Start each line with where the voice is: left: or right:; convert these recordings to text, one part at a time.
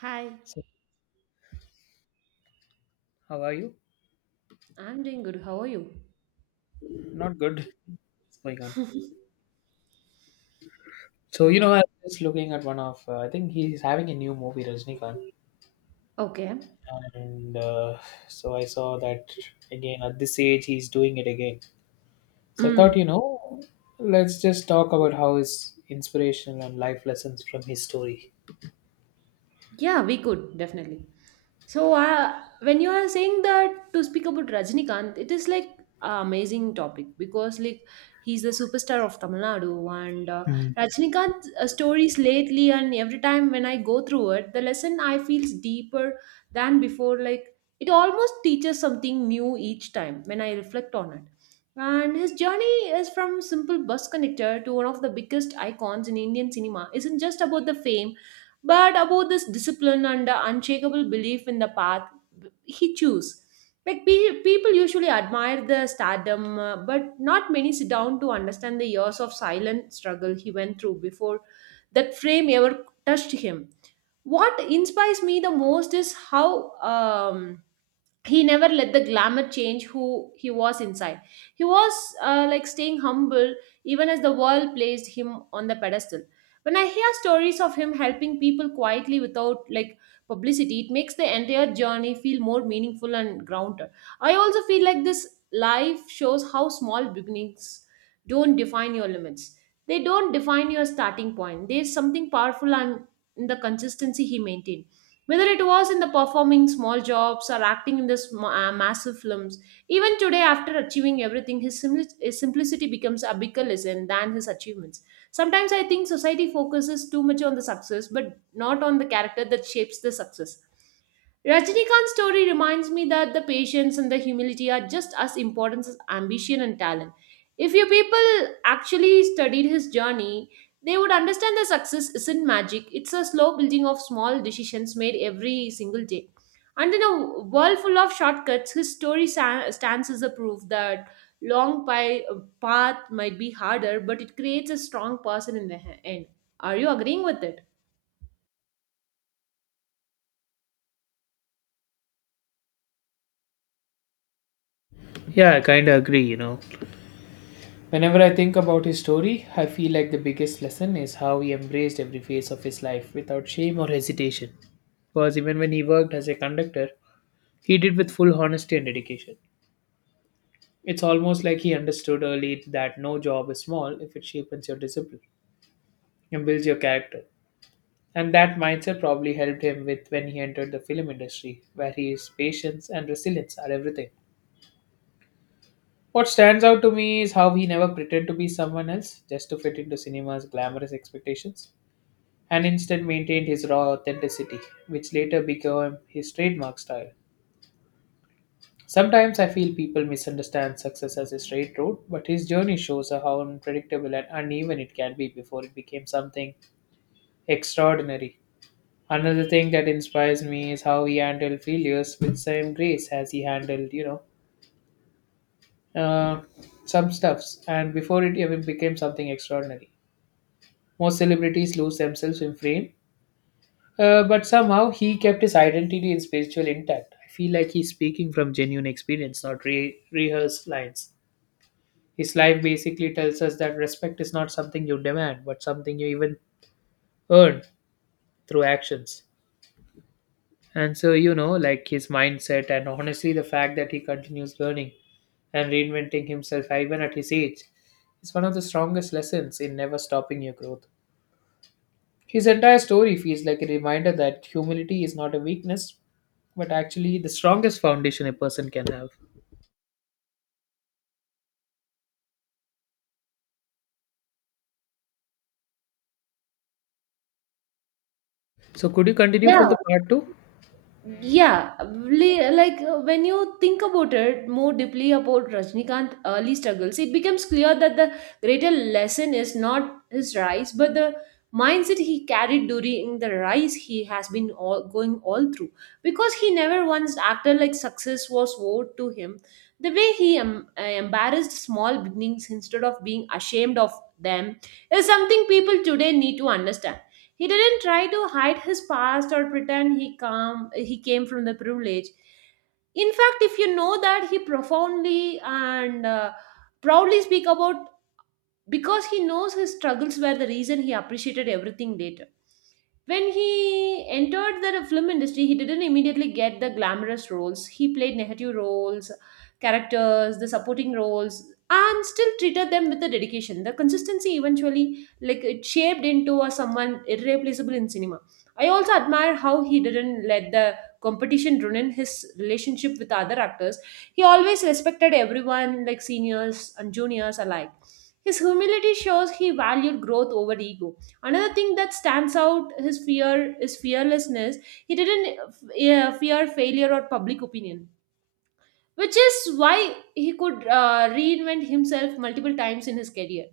right: Hi,
left: So, how are you?
right: I'm doing good. How are you?
left: Not good. What's going on? So,
right: Yeah.
left: I was just looking at one of, I think he's having a new movie, Rajnikant.
right: Okay.
left: And so I saw that again, at this age, he's doing it again. So I thought,
right: Mm.
left: let's just talk about how his inspirational and life lessons from his story.
right: Yeah, we could definitely. So, when you are saying that to speak about Rajnikant, it is like a amazing topic because like he's the superstar of Tamil Nadu and
left: Mhm.
right: Rajnikant's stories lately, and every time when I go through it, the lesson I feels deeper than before. Like it almost teaches something new each time when I reflect on it. And his journey is from simple bus conductor to one of the biggest icons in Indian cinema. Isn't just about the fame but about this discipline and the unshakable belief in the path he chose. Like people usually admire the stardom, but not many sit down to understand the years of silent struggle he went through before that frame ever touched him. What inspires me the most is how he never let the glamour change who he was inside. He was like staying humble even as the world placed him on the pedestal. When I hear stories of him helping people quietly without like publicity, it makes the entire journey feel more meaningful and grounded. I also feel like this life shows how small beginnings don't define your limits. They don't define your starting point. There's something powerful and in the consistency he maintained. Whether it was in the performing small jobs or acting in the massive films, even today, after achieving everything, his simplicity becomes a bigger lesson than his achievements. Sometimes I think society focuses too much on the success, but not on the character that shapes the success. Rajnikant's story reminds me that the patience and the humility are just as important as ambition and talent. If your people actually studied his journey, they would understand that success isn't magic, it's a slow building of small decisions made every single day. And in a world full of shortcuts, his story stands as a proof that long pi- path might be harder, but it creates a strong person in the end. Are you agreeing with it?
left: Yeah, I kind of agree, Whenever I think about his story, I feel like the biggest lesson is how he embraced every phase of his life without shame or hesitation because even when he worked as a conductor, he did with full honesty and dedication. It's almost like he understood early that no job is small if it shapes your discipline and builds your character. And that mindset probably helped him with when he entered the film industry, where his patience and resilience are everything. What stands out to me is how he never pretended to be someone else just to fit into cinema's glamorous expectations, and instead maintained his raw authenticity, which later became his trademark style. Sometimes I feel people misunderstand success as a straight road, but his journey shows how unpredictable and uneven it can be before it became something extraordinary. Another thing that inspires me is how he handled failures with same grace as he handled, uh, some stuffs, and before it even became something extraordinary. Most celebrities lose themselves in fame, but somehow he kept his identity and spiritual intact. I feel like he's speaking from genuine experience, not rehearsed lines. His life basically tells us that respect is not something you demand, but something you even earn through actions. And so, like his mindset and honestly the fact that he continues learning and reinventing himself even at his age is one of the strongest lessons in never stopping your growth. His entire story feels like a reminder that humility is not a weakness, but actually the strongest foundation a person can have. So, could you continue
right: Yeah,
left: from the part two?
right: like when you think about it more deeply about rajnikant early struggles, it becomes clear that the greater lesson is not his rise but the mindset he carried during the rise. He has been all going all through because he never once acted like success was owed to him. The way he embarrassed small beginnings instead of being ashamed of them is something people today need to understand. He didn't try to hide his past or pretend he came from the privilege. In fact, if you know that he profoundly and proudly speak about because he knows his struggles were the reason he appreciated everything later. When he entered the film industry, he didn't immediately get the glamorous roles. He played negative roles, characters, the supporting roles, and still treated them with the dedication. The consistency eventually, like it shaped into a someone irreplaceable in cinema. I also admire how he didn't let the competition ruin his relationship with other actors. He always respected everyone, like seniors and juniors alike. His humility shows he valued growth over ego. Another thing that stands out his fear is fearlessness. He didn't fear failure or public opinion, which is why he could reinvent himself multiple times in his career.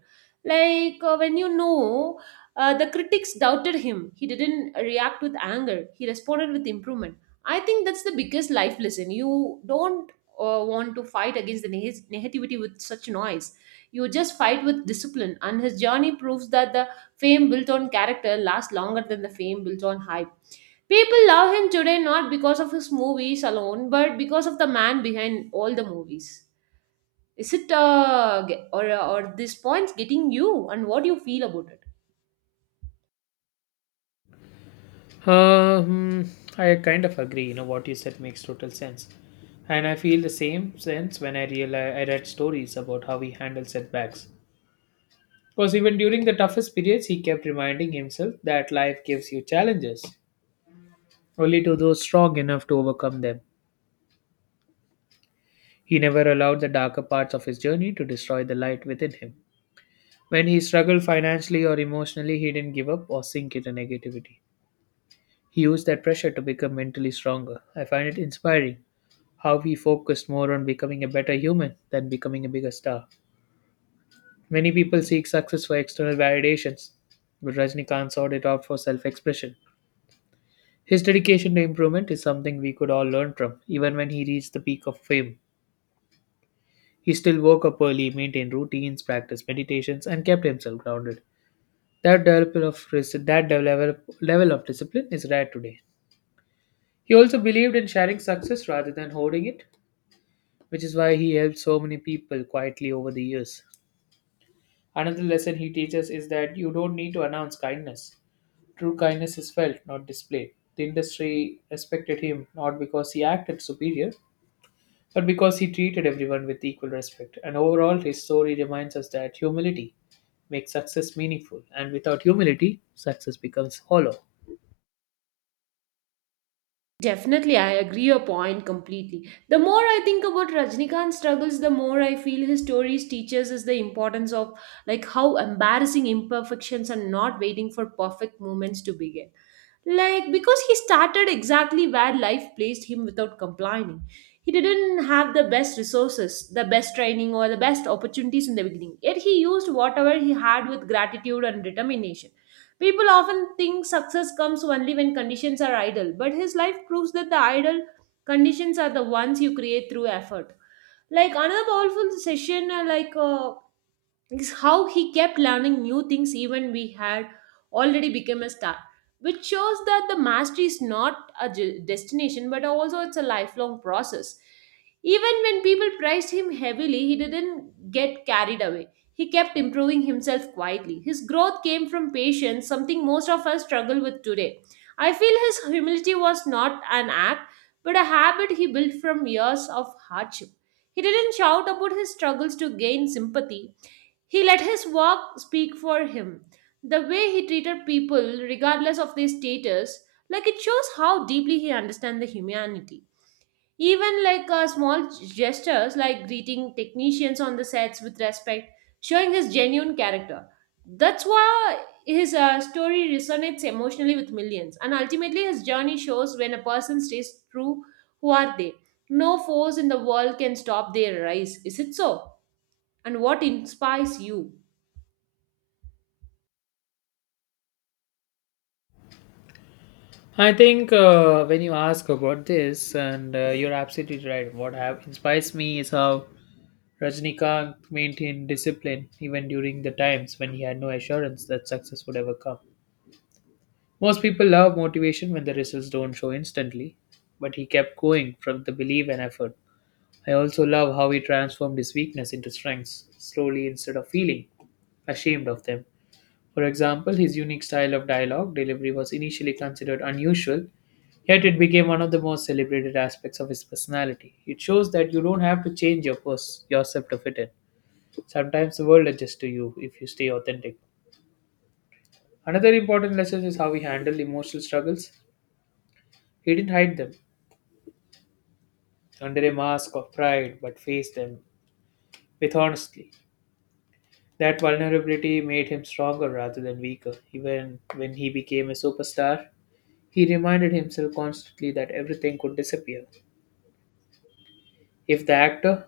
right: Like when you know the critics doubted him, he didn't react with anger, he responded with improvement. I think that's the biggest life lesson. You don't want to fight against the negativity with such noise. You just fight with discipline, and his journey proves that the fame built on character lasts longer than the fame built on hype. People love him today not because of his movies alone, but because of the man behind all the movies. Is it or this point's getting you, and what do you feel about it?
left: Uh, hmm, I kind of agree. You know what you said makes total sense, and I feel the same sense when I realize I read stories about how he handled setbacks. Because even during the toughest periods, he kept reminding himself that life gives you challenges only to those strong enough to overcome them. He never allowed the darker parts of his journey to destroy the light within him. When he struggled financially or emotionally, he didn't give up or sink into negativity. He used that pressure to become mentally stronger. I find it inspiring how he focused more on becoming a better human than becoming a bigger star. Many people seek success for external validations, but Rajnikant sought it out for self expression. His dedication to improvement is something we could all learn from, even when he reached the peak of fame. He still woke up early, maintained routines, practiced meditations, and kept himself grounded. That level of that level, level of discipline is rare today. He also believed in sharing success rather than hoarding it, which is why he helped so many people quietly over the years. Another lesson he teaches is that you don't need to announce kindness. True kindness is felt, not displayed. The industry respected him not because he acted superior, but because he treated everyone with equal respect. And overall, his story reminds us that humility makes success meaningful, and without humility, success becomes hollow.
right: Definitely, I agree your point completely. The more I think about Rajnikant's struggles, the more I feel his stories teaches us the importance of like how embarrassing imperfections are not waiting for perfect moments to begin. Like because he started exactly where life placed him without complaining. He didn't have the best resources, the best training, or the best opportunities in the beginning. Yet he used whatever he had with gratitude and determination. People often think success comes only when conditions are ideal, but his life proves that the ideal conditions are the ones you create through effort. Like another powerful session, is how he kept learning new things even we had already become a star, which shows that the mastery is not a destination but also it's a lifelong process. Even when people praised him heavily, he didn't get carried away. He kept improving himself quietly. His growth came from patience, something most of us struggle with today. I feel his humility was not an act but a habit he built from years of hardship. He didn't shout about his struggles to gain sympathy. He let his walk speak for him. The way he treated people, regardless of their status, like it shows how deeply he understands the humanity. Even like small gestures, like greeting technicians on the sets with respect, showing his genuine character. That's why his story resonates emotionally with millions. And ultimately, his journey shows when a person stays true, who are they? No force in the world can stop their rise. Is it so? And what inspires you?
left: I think when you ask about this, and you're absolutely right. What have inspires me is how Rajnikant maintained discipline even during the times when he had no assurance that success would ever come. Most people love motivation when the results don't show instantly, but he kept going from the belief and effort. I also love how he transformed his weakness into strengths, slowly instead of feeling ashamed of them. For example, his unique style of dialogue delivery was initially considered unusual, yet it became one of the most celebrated aspects of his personality. It shows that you don't have to change your yourself to fit in. Sometimes the world adjusts to you if you stay authentic. Another important lesson is how we handle emotional struggles. He didn't hide them under a mask of pride but faced them with honesty. That vulnerability made him stronger rather than weaker. Even when he became a superstar, he reminded himself constantly that everything could disappear. If the actor,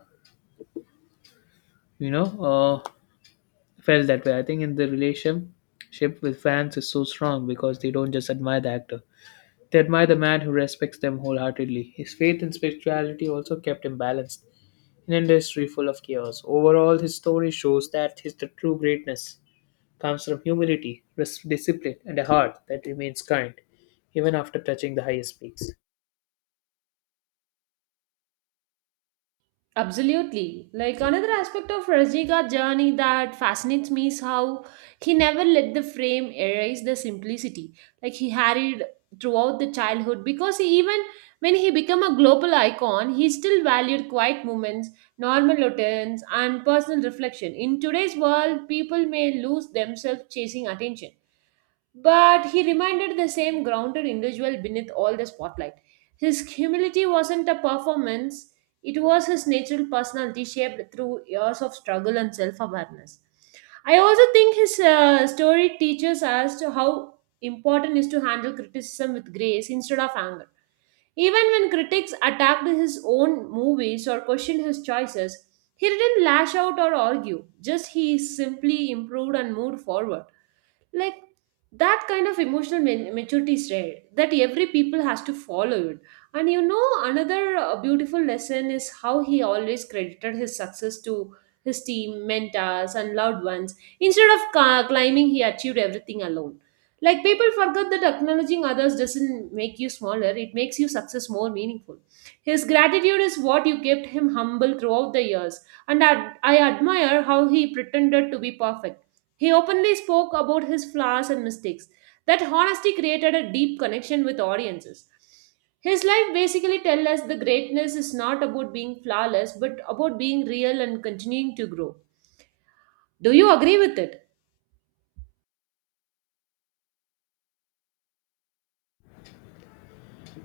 left: you know, uh, felt that way, I think in the relationship with fans is so strong because they don't just admire the actor. They admire the man who respects them wholeheartedly. His faith and spirituality also kept him balanced in an industry full of chaos. Overall, his story shows that his the true greatness comes from humility, discipline, and a heart that remains kind even after touching the highest peaks.
right: Absolutely. Like another aspect of Rajika's journey that fascinates me is how he never let the frame erase the simplicity. Like he harried throughout the childhood because he, even when he became a global icon, he still valued quiet moments, normal routines, and personal reflection. In today's world, people may lose themselves chasing attention. But he reminded the same grounded individual beneath all the spotlight. His humility wasn't a performance, it was his natural personality shaped through years of struggle and self awareness. I also think his story teaches us to how important is to handle criticism with grace instead of anger. Even when critics attacked his own movies or questioned his choices, he didn't lash out or argue. Just he simply improved and moved forward. Like that kind of emotional maturity is rare that every people has to follow it. And you know another beautiful lesson is how he always credited his success to his team mentors and loved ones instead of claiming he achieved everything alone. Like people forget that acknowledging others doesn't make you smaller, it makes your success more meaningful. His gratitude is what you kept him humble throughout the years. And I admire how he pretended to be perfect. He openly spoke about his flaws and mistakes. That honesty created a deep connection with audiences. His life basically tells us the greatness is not about being flawless, but about being real and continuing to grow. Do you agree with it?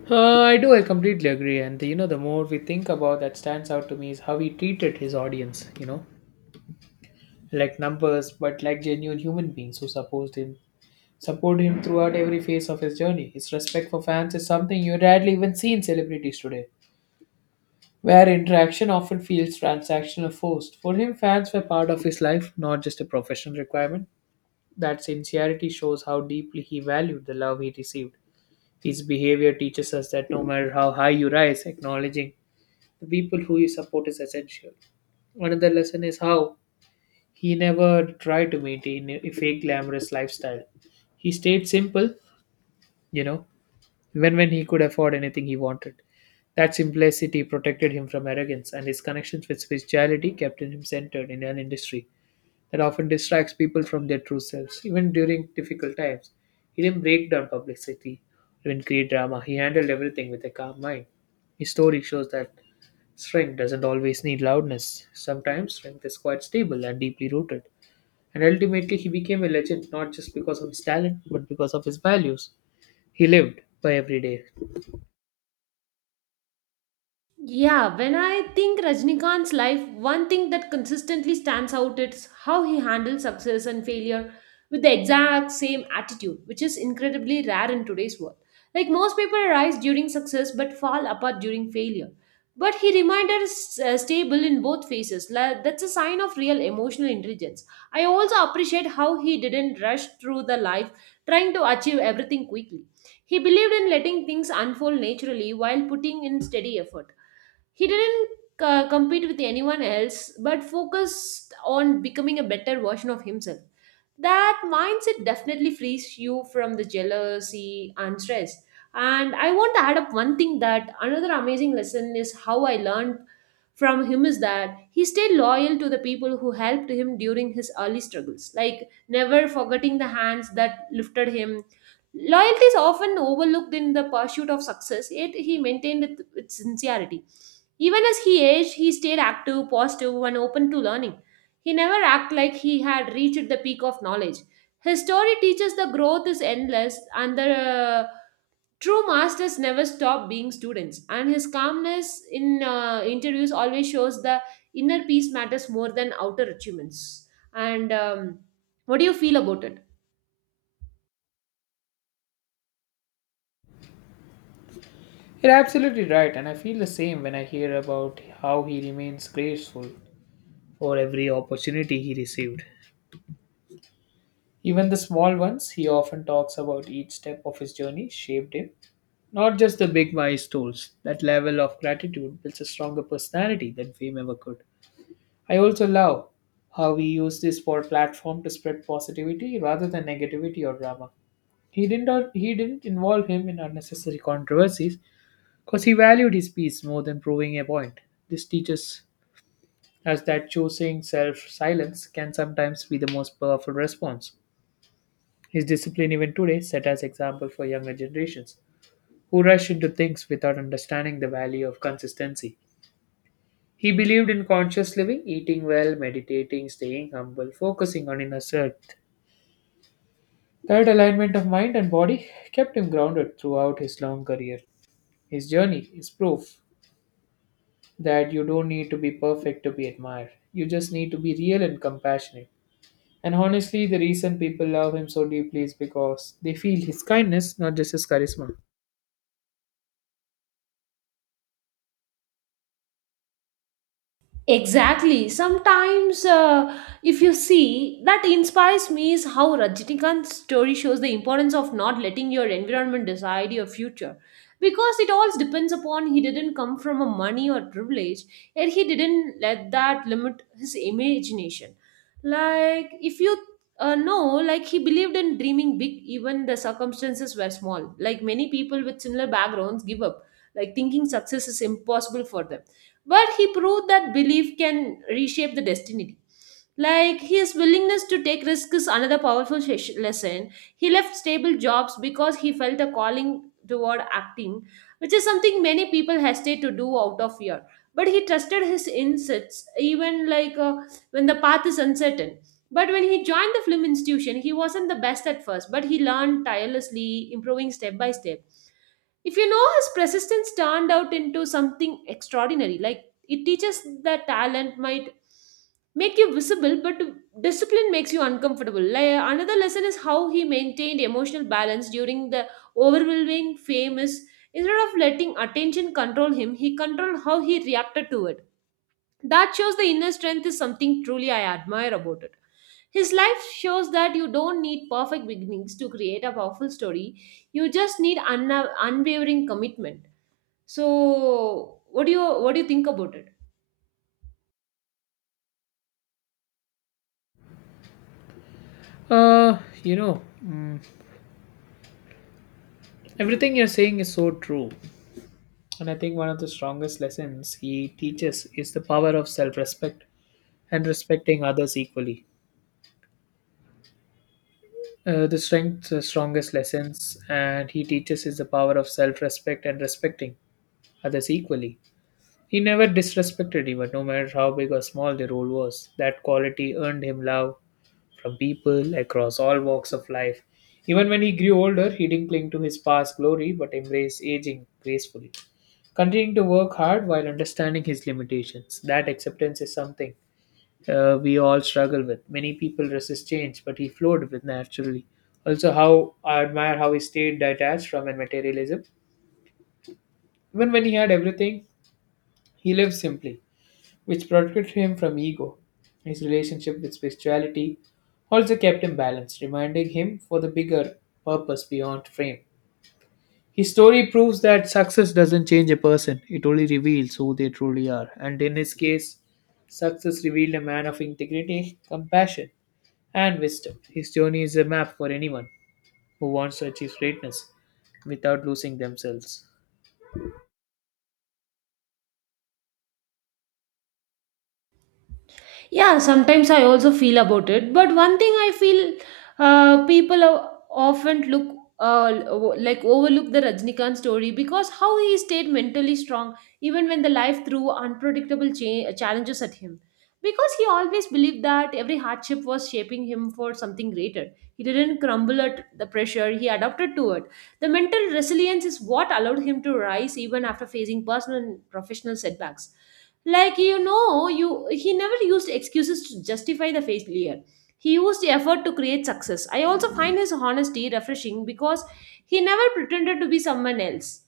left: I do. I completely agree. And you know, the more we think about that, stands out to me is how he treated his audience. Like numbers, but like genuine human beings who supported him support him throughout every phase of his journey. His respect for fans is something you rarely even see in celebrities today, where interaction often feels transactional or forced. For him, fans were part of his life, not just a professional requirement. That sincerity shows how deeply he valued the love he received. His behavior teaches us that no matter how high you rise, acknowledging the people who you support is essential. Another lesson is how he never tried to maintain a fake glamorous lifestyle. He stayed simple, you know, when he could afford anything he wanted. That simplicity protected him from arrogance, and his connections with spirituality kept him centered in an industry that often distracts people from their true selves, even during difficult times. He didn't break down publicity or even create drama. He handled everything with a calm mind. His story shows that strength doesn't always need loudness. Sometimes strength is quite stable and deeply rooted. And ultimately, he became a legend not just because of his talent, but because of his values. He lived by every day.
right: Yeah, when I think Rajnikant's life, one thing that consistently stands out is how he handles success and failure with the exact same attitude, which is incredibly rare in today's world. Like most people rise during success but fall apart during failure. But he remained stable in both phases. That's a sign of real emotional intelligence. I also appreciate how he didn't rush through the life trying to achieve everything quickly. He believed in letting things unfold naturally while putting in steady effort. He didn't compete with anyone else but focused on becoming a better version of himself. That mindset definitely frees you from the jealousy and stress. And I want to add up one thing that another amazing lesson is how I learned from him is that he stayed loyal to the people who helped him during his early struggles, like never forgetting the hands that lifted him. Loyalty is often overlooked in the pursuit of success, yet he maintained it with sincerity. Even as he aged, he stayed active, positive, and open to learning. He never acted like he had reached the peak of knowledge. His story teaches the growth is endless and the true masters never stop being students. And his calmness in interviews always shows the inner peace matters more than outer achievements. And what do you feel about it?
left: You're absolutely right, and I feel the same when I hear about how he remains grateful for every opportunity he received. Even the small ones, he often talks about each step of his journey shaped him. Not just the big milestones, that level of gratitude builds a stronger personality than fame ever could. I also love how we use this for platform to spread positivity rather than negativity or drama. He didn't involve him in unnecessary controversies because he valued his peace more than proving a point. This teaches us that choosing self silence can sometimes be the most powerful response. His discipline, even today, set as example for younger generations who rush into things without understanding the value of consistency. He believed in conscious living, eating well, meditating, staying humble, focusing on inner self. That alignment of mind and body kept him grounded throughout his long career. His journey is proof that you don't need to be perfect to be admired. You just need to be real and compassionate. And honestly, the reason people love him so deeply is because they feel his kindness, not just his charisma.
right: Exactly. Sometimes, if you see, that inspires me is how Rajinikanth's story shows the importance of not letting your environment decide your future. Because it all depends upon he didn't come from a money or privilege, and he didn't let that limit his imagination. Like, if you know, like, he believed in dreaming big, even the circumstances were small. Like, many people with similar backgrounds give up, like, thinking success is impossible for them, but he proved that belief can reshape the destiny. Like, his willingness to take risks is another powerful lesson. He left stable jobs because he felt a calling toward acting, which is something many people hesitate to do out of fear. But he trusted his insights, even like when the path is uncertain. But when he joined the film institution, he wasn't the best at first, but he learned tirelessly, improving step by step. If you know, his persistence turned out into something extraordinary. Like, it teaches that talent might make you visible, but discipline makes you uncomfortable. Like, another lesson is how he maintained emotional balance during the overwhelming fame is, instead of letting attention control him, he controlled how he reacted to it. That shows the inner strength is something truly I admire about it. His life shows that you don't need perfect beginnings to create a powerful story. You just need unwavering commitment. So, what do you think about it?
left: Uh, you know, mm, everything you're saying is so true. And I think one of the strongest lessons he teaches is the power of self respect and respecting others equally. The strength, the strongest lessons, and he teaches is the power of self respect and respecting others equally He never disrespected anyone, no matter how big or small their role was. That quality earned him love from people across all walks of life. Even when he grew older, he didn't cling to his past glory but embraced aging gracefully, continuing to work hard while understanding his limitations. That acceptance is something we all struggle with. Many people resist change, but he flowed with naturally. Also, how I admire how he stayed detached from materialism. Even when he had everything, he lived simply which protected him from ego. His relationship with spirituality also kept him balanced, reminding him for the bigger purpose beyond fame. His story proves that success doesn't change a person, it only reveals who they truly are. And in his case, success revealed a man of integrity, compassion, and wisdom. His journey is a map for anyone who wants to achieve greatness without losing themselves.
right: Yeah, sometimes I also feel about it. But one thing I feel, people often look like overlook the Rajnikant story, because how he stayed mentally strong even when the life threw unpredictable challenges at him. Because he always believed that every hardship was shaping him for something greater. He didn't crumble at the pressure, he adapted to it. The mental resilience is what allowed him to rise even after facing personal and professional setbacks. Like, you know, you he never used excuses to justify the failure. He used the effort to create success. I also find his honesty refreshing, because he never pretended to be someone else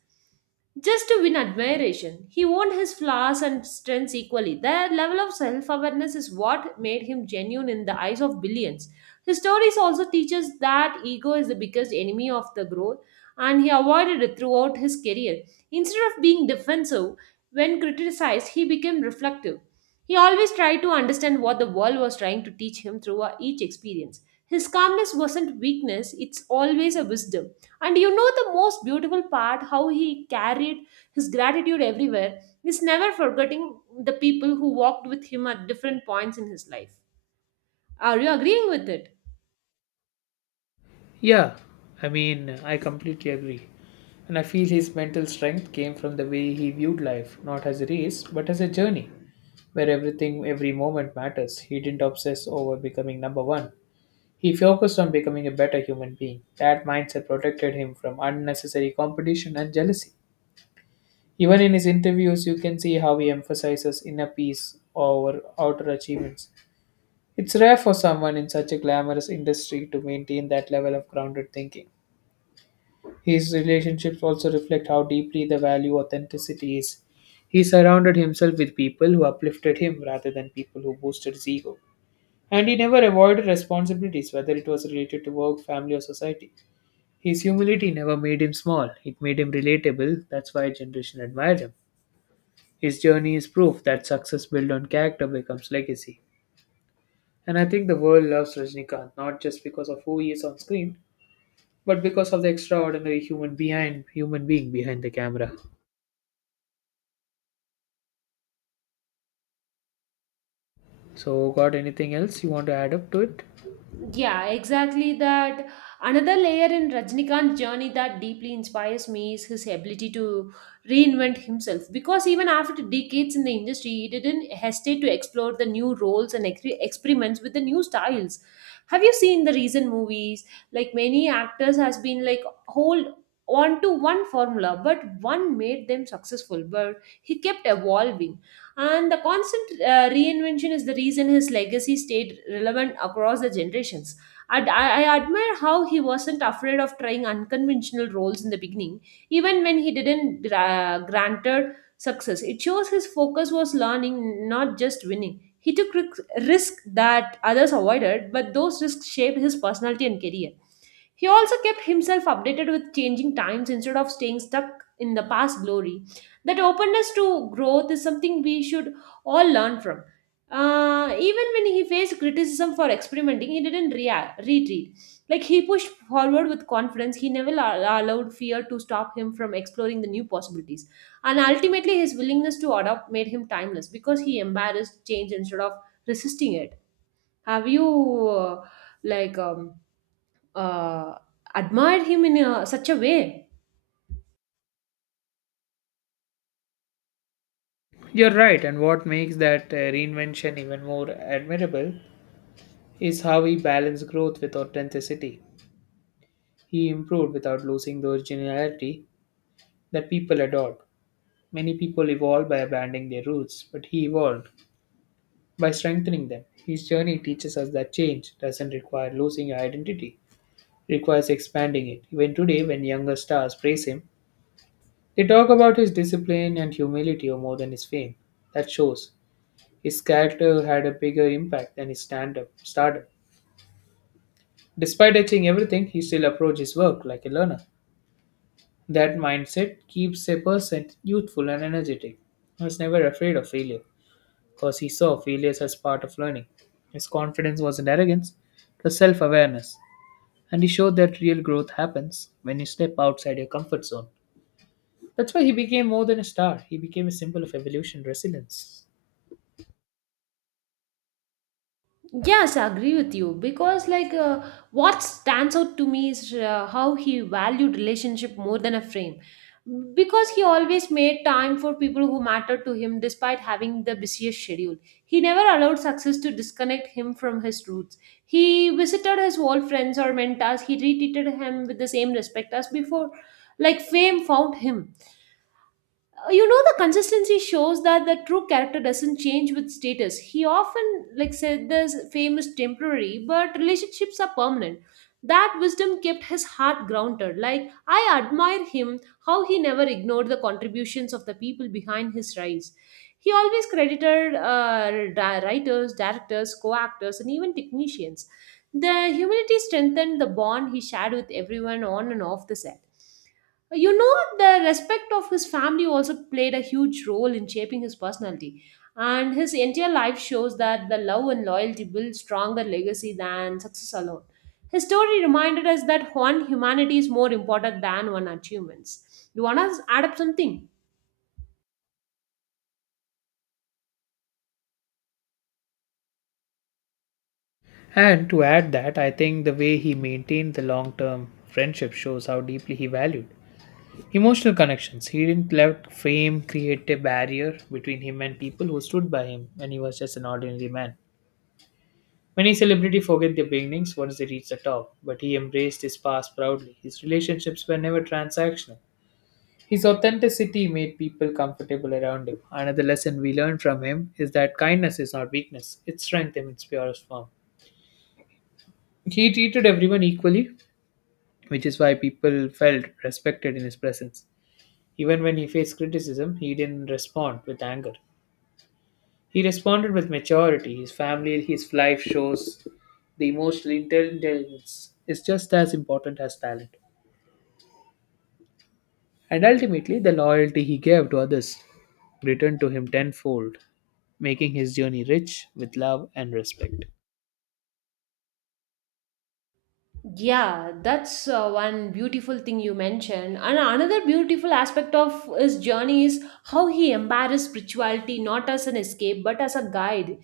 right: just to win admiration. He owned his flaws and strengths equally. Their level of self awareness is what made him genuine in the eyes of billions. His stories also teach us that ego is the biggest enemy of the growth, and he avoided it throughout his career. Instead of being defensive when criticized, he became reflective. He always tried to understand what the world was trying to teach him through each experience. His calmness wasn't weakness, it's always a wisdom. And you know the most beautiful part, how he carried his gratitude everywhere is never forgetting the people who walked with him at different points in his life. Are you agreeing with it?
left: Yeah, I completely agree. And I feel his mental strength came from the way he viewed life, not as a race, but as a journey, where everything, every moment matters. He didn't obsess over becoming number one. He focused on becoming a better human being. That mindset protected him from unnecessary competition and jealousy. Even in his interviews, you can see how he emphasizes inner peace over outer achievements. It's rare for someone in such a glamorous industry to maintain that level of grounded thinking. His relationships also reflect how deeply the value authenticity is. He surrounded himself with people who uplifted him rather than people who boosted his ego. And he never avoided responsibilities, whether it was related to work, family, or society. His humility never made him small, it made him relatable. That's why a generation admired him. His journey is proof that success built on character becomes legacy. And I think the world loves Rajnikant not just because of who he is on screen, but because of the extraordinary human being behind the camera. So, got anything else you want to add up to it?
right: Yeah, exactly that. Another layer in Rajnikant's journey that deeply inspires me is his ability to reinvent himself. Because even after decades in the industry, he didn't hesitate to explore the new roles and experiments with the new styles. Have you seen the recent movies? Like, many actors has been like hold on to one formula, but one made them successful. But he kept evolving. And the constant reinvention is the reason his legacy stayed relevant across the generations. And I admire how he wasn't afraid of trying unconventional roles in the beginning, even when he didn't granted success. It shows his focus was learning, not just winning. He took risk that others avoided, but those risks shaped his personality and career. He also kept himself updated with changing times instead of staying stuck in the past glory. That openness to growth is something we should all learn from. Even when he faced criticism for experimenting, he didn't react, retreat. Like, he pushed forward with confidence. He never allowed fear to stop him from exploring the new possibilities. And ultimately, his willingness to adopt made him timeless, because he embarrassed change instead of resisting it. Have you, like, um, uh, admired him in a, such a way.
left: You're right, and what makes that reinvention even more admirable is how he balanced growth with authenticity. He improved without losing the originality that people adored. Many people evolve by abandoning their roots, but he evolved by strengthening them. His journey teaches us that change doesn't require losing your identity, it requires expanding it. Even today, when younger stars praise him, they talk about his discipline and humility more than his fame. That shows his character had a bigger impact than his stand-up startup. Despite achieving everything, he still approached his work like a learner. That mindset keeps a person youthful and energetic. He was never afraid of failure because he saw failures as part of learning. His confidence wasn't arrogance, it was self awareness. And he showed that real growth happens when you step outside your comfort zone. That's why he became more than a star, he became a symbol of evolution and resilience.
right: Yes, I agree with you, because like, what stands out to me is, how he valued relationship more than a frame. Because he always made time for people who mattered to him despite having the busiest schedule. He never allowed success to disconnect him from his roots. He visited his old friends or mentors. He retreated him with the same respect as before. Like, fame found him. You know, the consistency shows that the true character doesn't change with status. He often like said, this famous temporary but relationships are permanent. That wisdom kept his heart grounded. Like, I admire him, how he never ignored the contributions of the people behind his rise. He always credited writers, directors, co-actors, and even technicians. The humility strengthened the bond he shared with everyone on and off the set. You know, the respect of his family also played a huge role in shaping his personality. And his entire life shows that the love and loyalty build stronger legacy than success alone. His story reminded us that one humanity is more important than one achievements. You want to add up something?
left: And to add that, I think the way he maintained the long term friendship shows how deeply he valued emotional connections. He didn't let fame create a barrier between him and people who stood by him when he was just an ordinary man. Many celebrities forget their beginnings once they reach the top, but he embraced his past proudly. His relationships were never transactional. His authenticity made people comfortable around him. Another lesson we learned from him is that kindness is not weakness, it's strength in its purest form. He treated everyone equally, which is why people felt respected in his presence. Even when he faced criticism, he didn't respond with anger. He responded with maturity. His family, his life shows the emotional intelligence is just as important as talent. And ultimately, the loyalty he gave to others returned to him tenfold, making his journey rich with love and respect.
right: Yeah, that's one beautiful thing you mentioned. And another beautiful aspect of his journey is how he embraced spirituality, not as an escape but as a guide,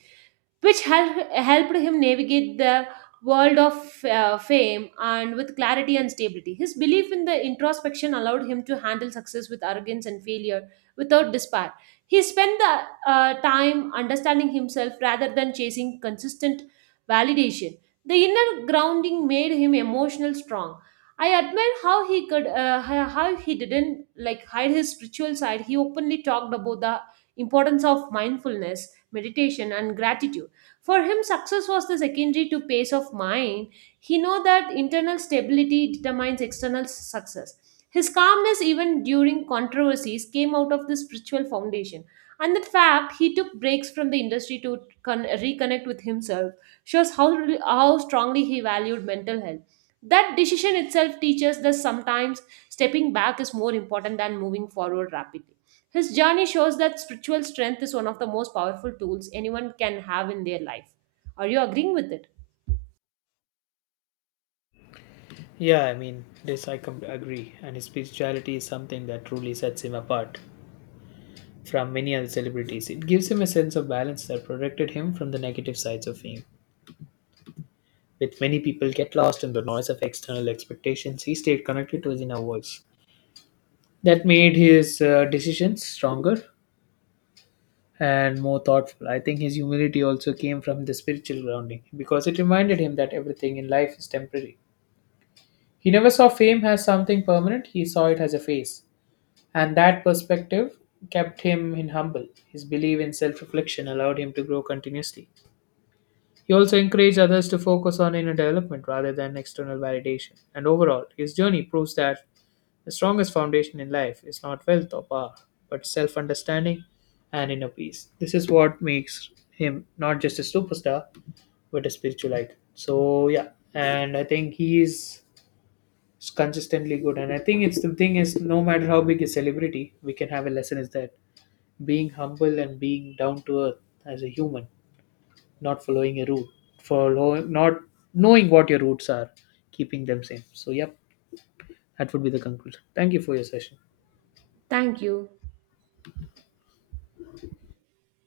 right: which helped him navigate the world of fame and with clarity and stability. His belief in the introspection allowed him to handle success with arrogance and failure without despair. He spent the time understanding himself rather than chasing consistent validation. The inner grounding made him emotional strong. I admire how he could, how he didn't like hide his spiritual side. He openly talked about the importance of mindfulness, meditation, and gratitude. For him, success was the secondary to pace of mind. He know that internal stability determines external success. His calmness, even during controversies, came out of this spiritual foundation. And the fact, he took breaks from the industry to reconnect with himself, shows how, really, how strongly he valued mental health. That decision itself teaches that sometimes stepping back is more important than moving forward rapidly. His journey shows that spiritual strength is one of the most powerful tools anyone can have in their life. Are you agreeing with it?
left: Yeah, I mean, agree. And his spirituality is something that truly sets him apart from many other celebrities. It gives him a sense of balance that protected him from the negative sides of fame. With many people get lost in the noise of external expectations, he stayed connected to his inner voice. That made his decisions stronger and more thoughtful. I think his humility also came from the spiritual grounding because it reminded him that everything in life is temporary. He never saw fame as something permanent, he saw it as a phase. And that perspective kept him in humble. His belief in self reflection allowed him to grow continuously. He also encouraged others to focus on inner development rather than external validation. And overall, his journey proves that the strongest foundation in life is not wealth or power, but self understanding and inner peace. This is what makes him not just a superstar, but a spiritual icon. So, yeah, and I think he is consistently good. And I think it's the thing is, no matter how big a celebrity, we can have a lesson is that being humble and being down to earth as a human, not following a route, follow not knowing what your roots are, keeping them same. So yep, that would be the conclusion. Thank you for your session.
right: Thank you.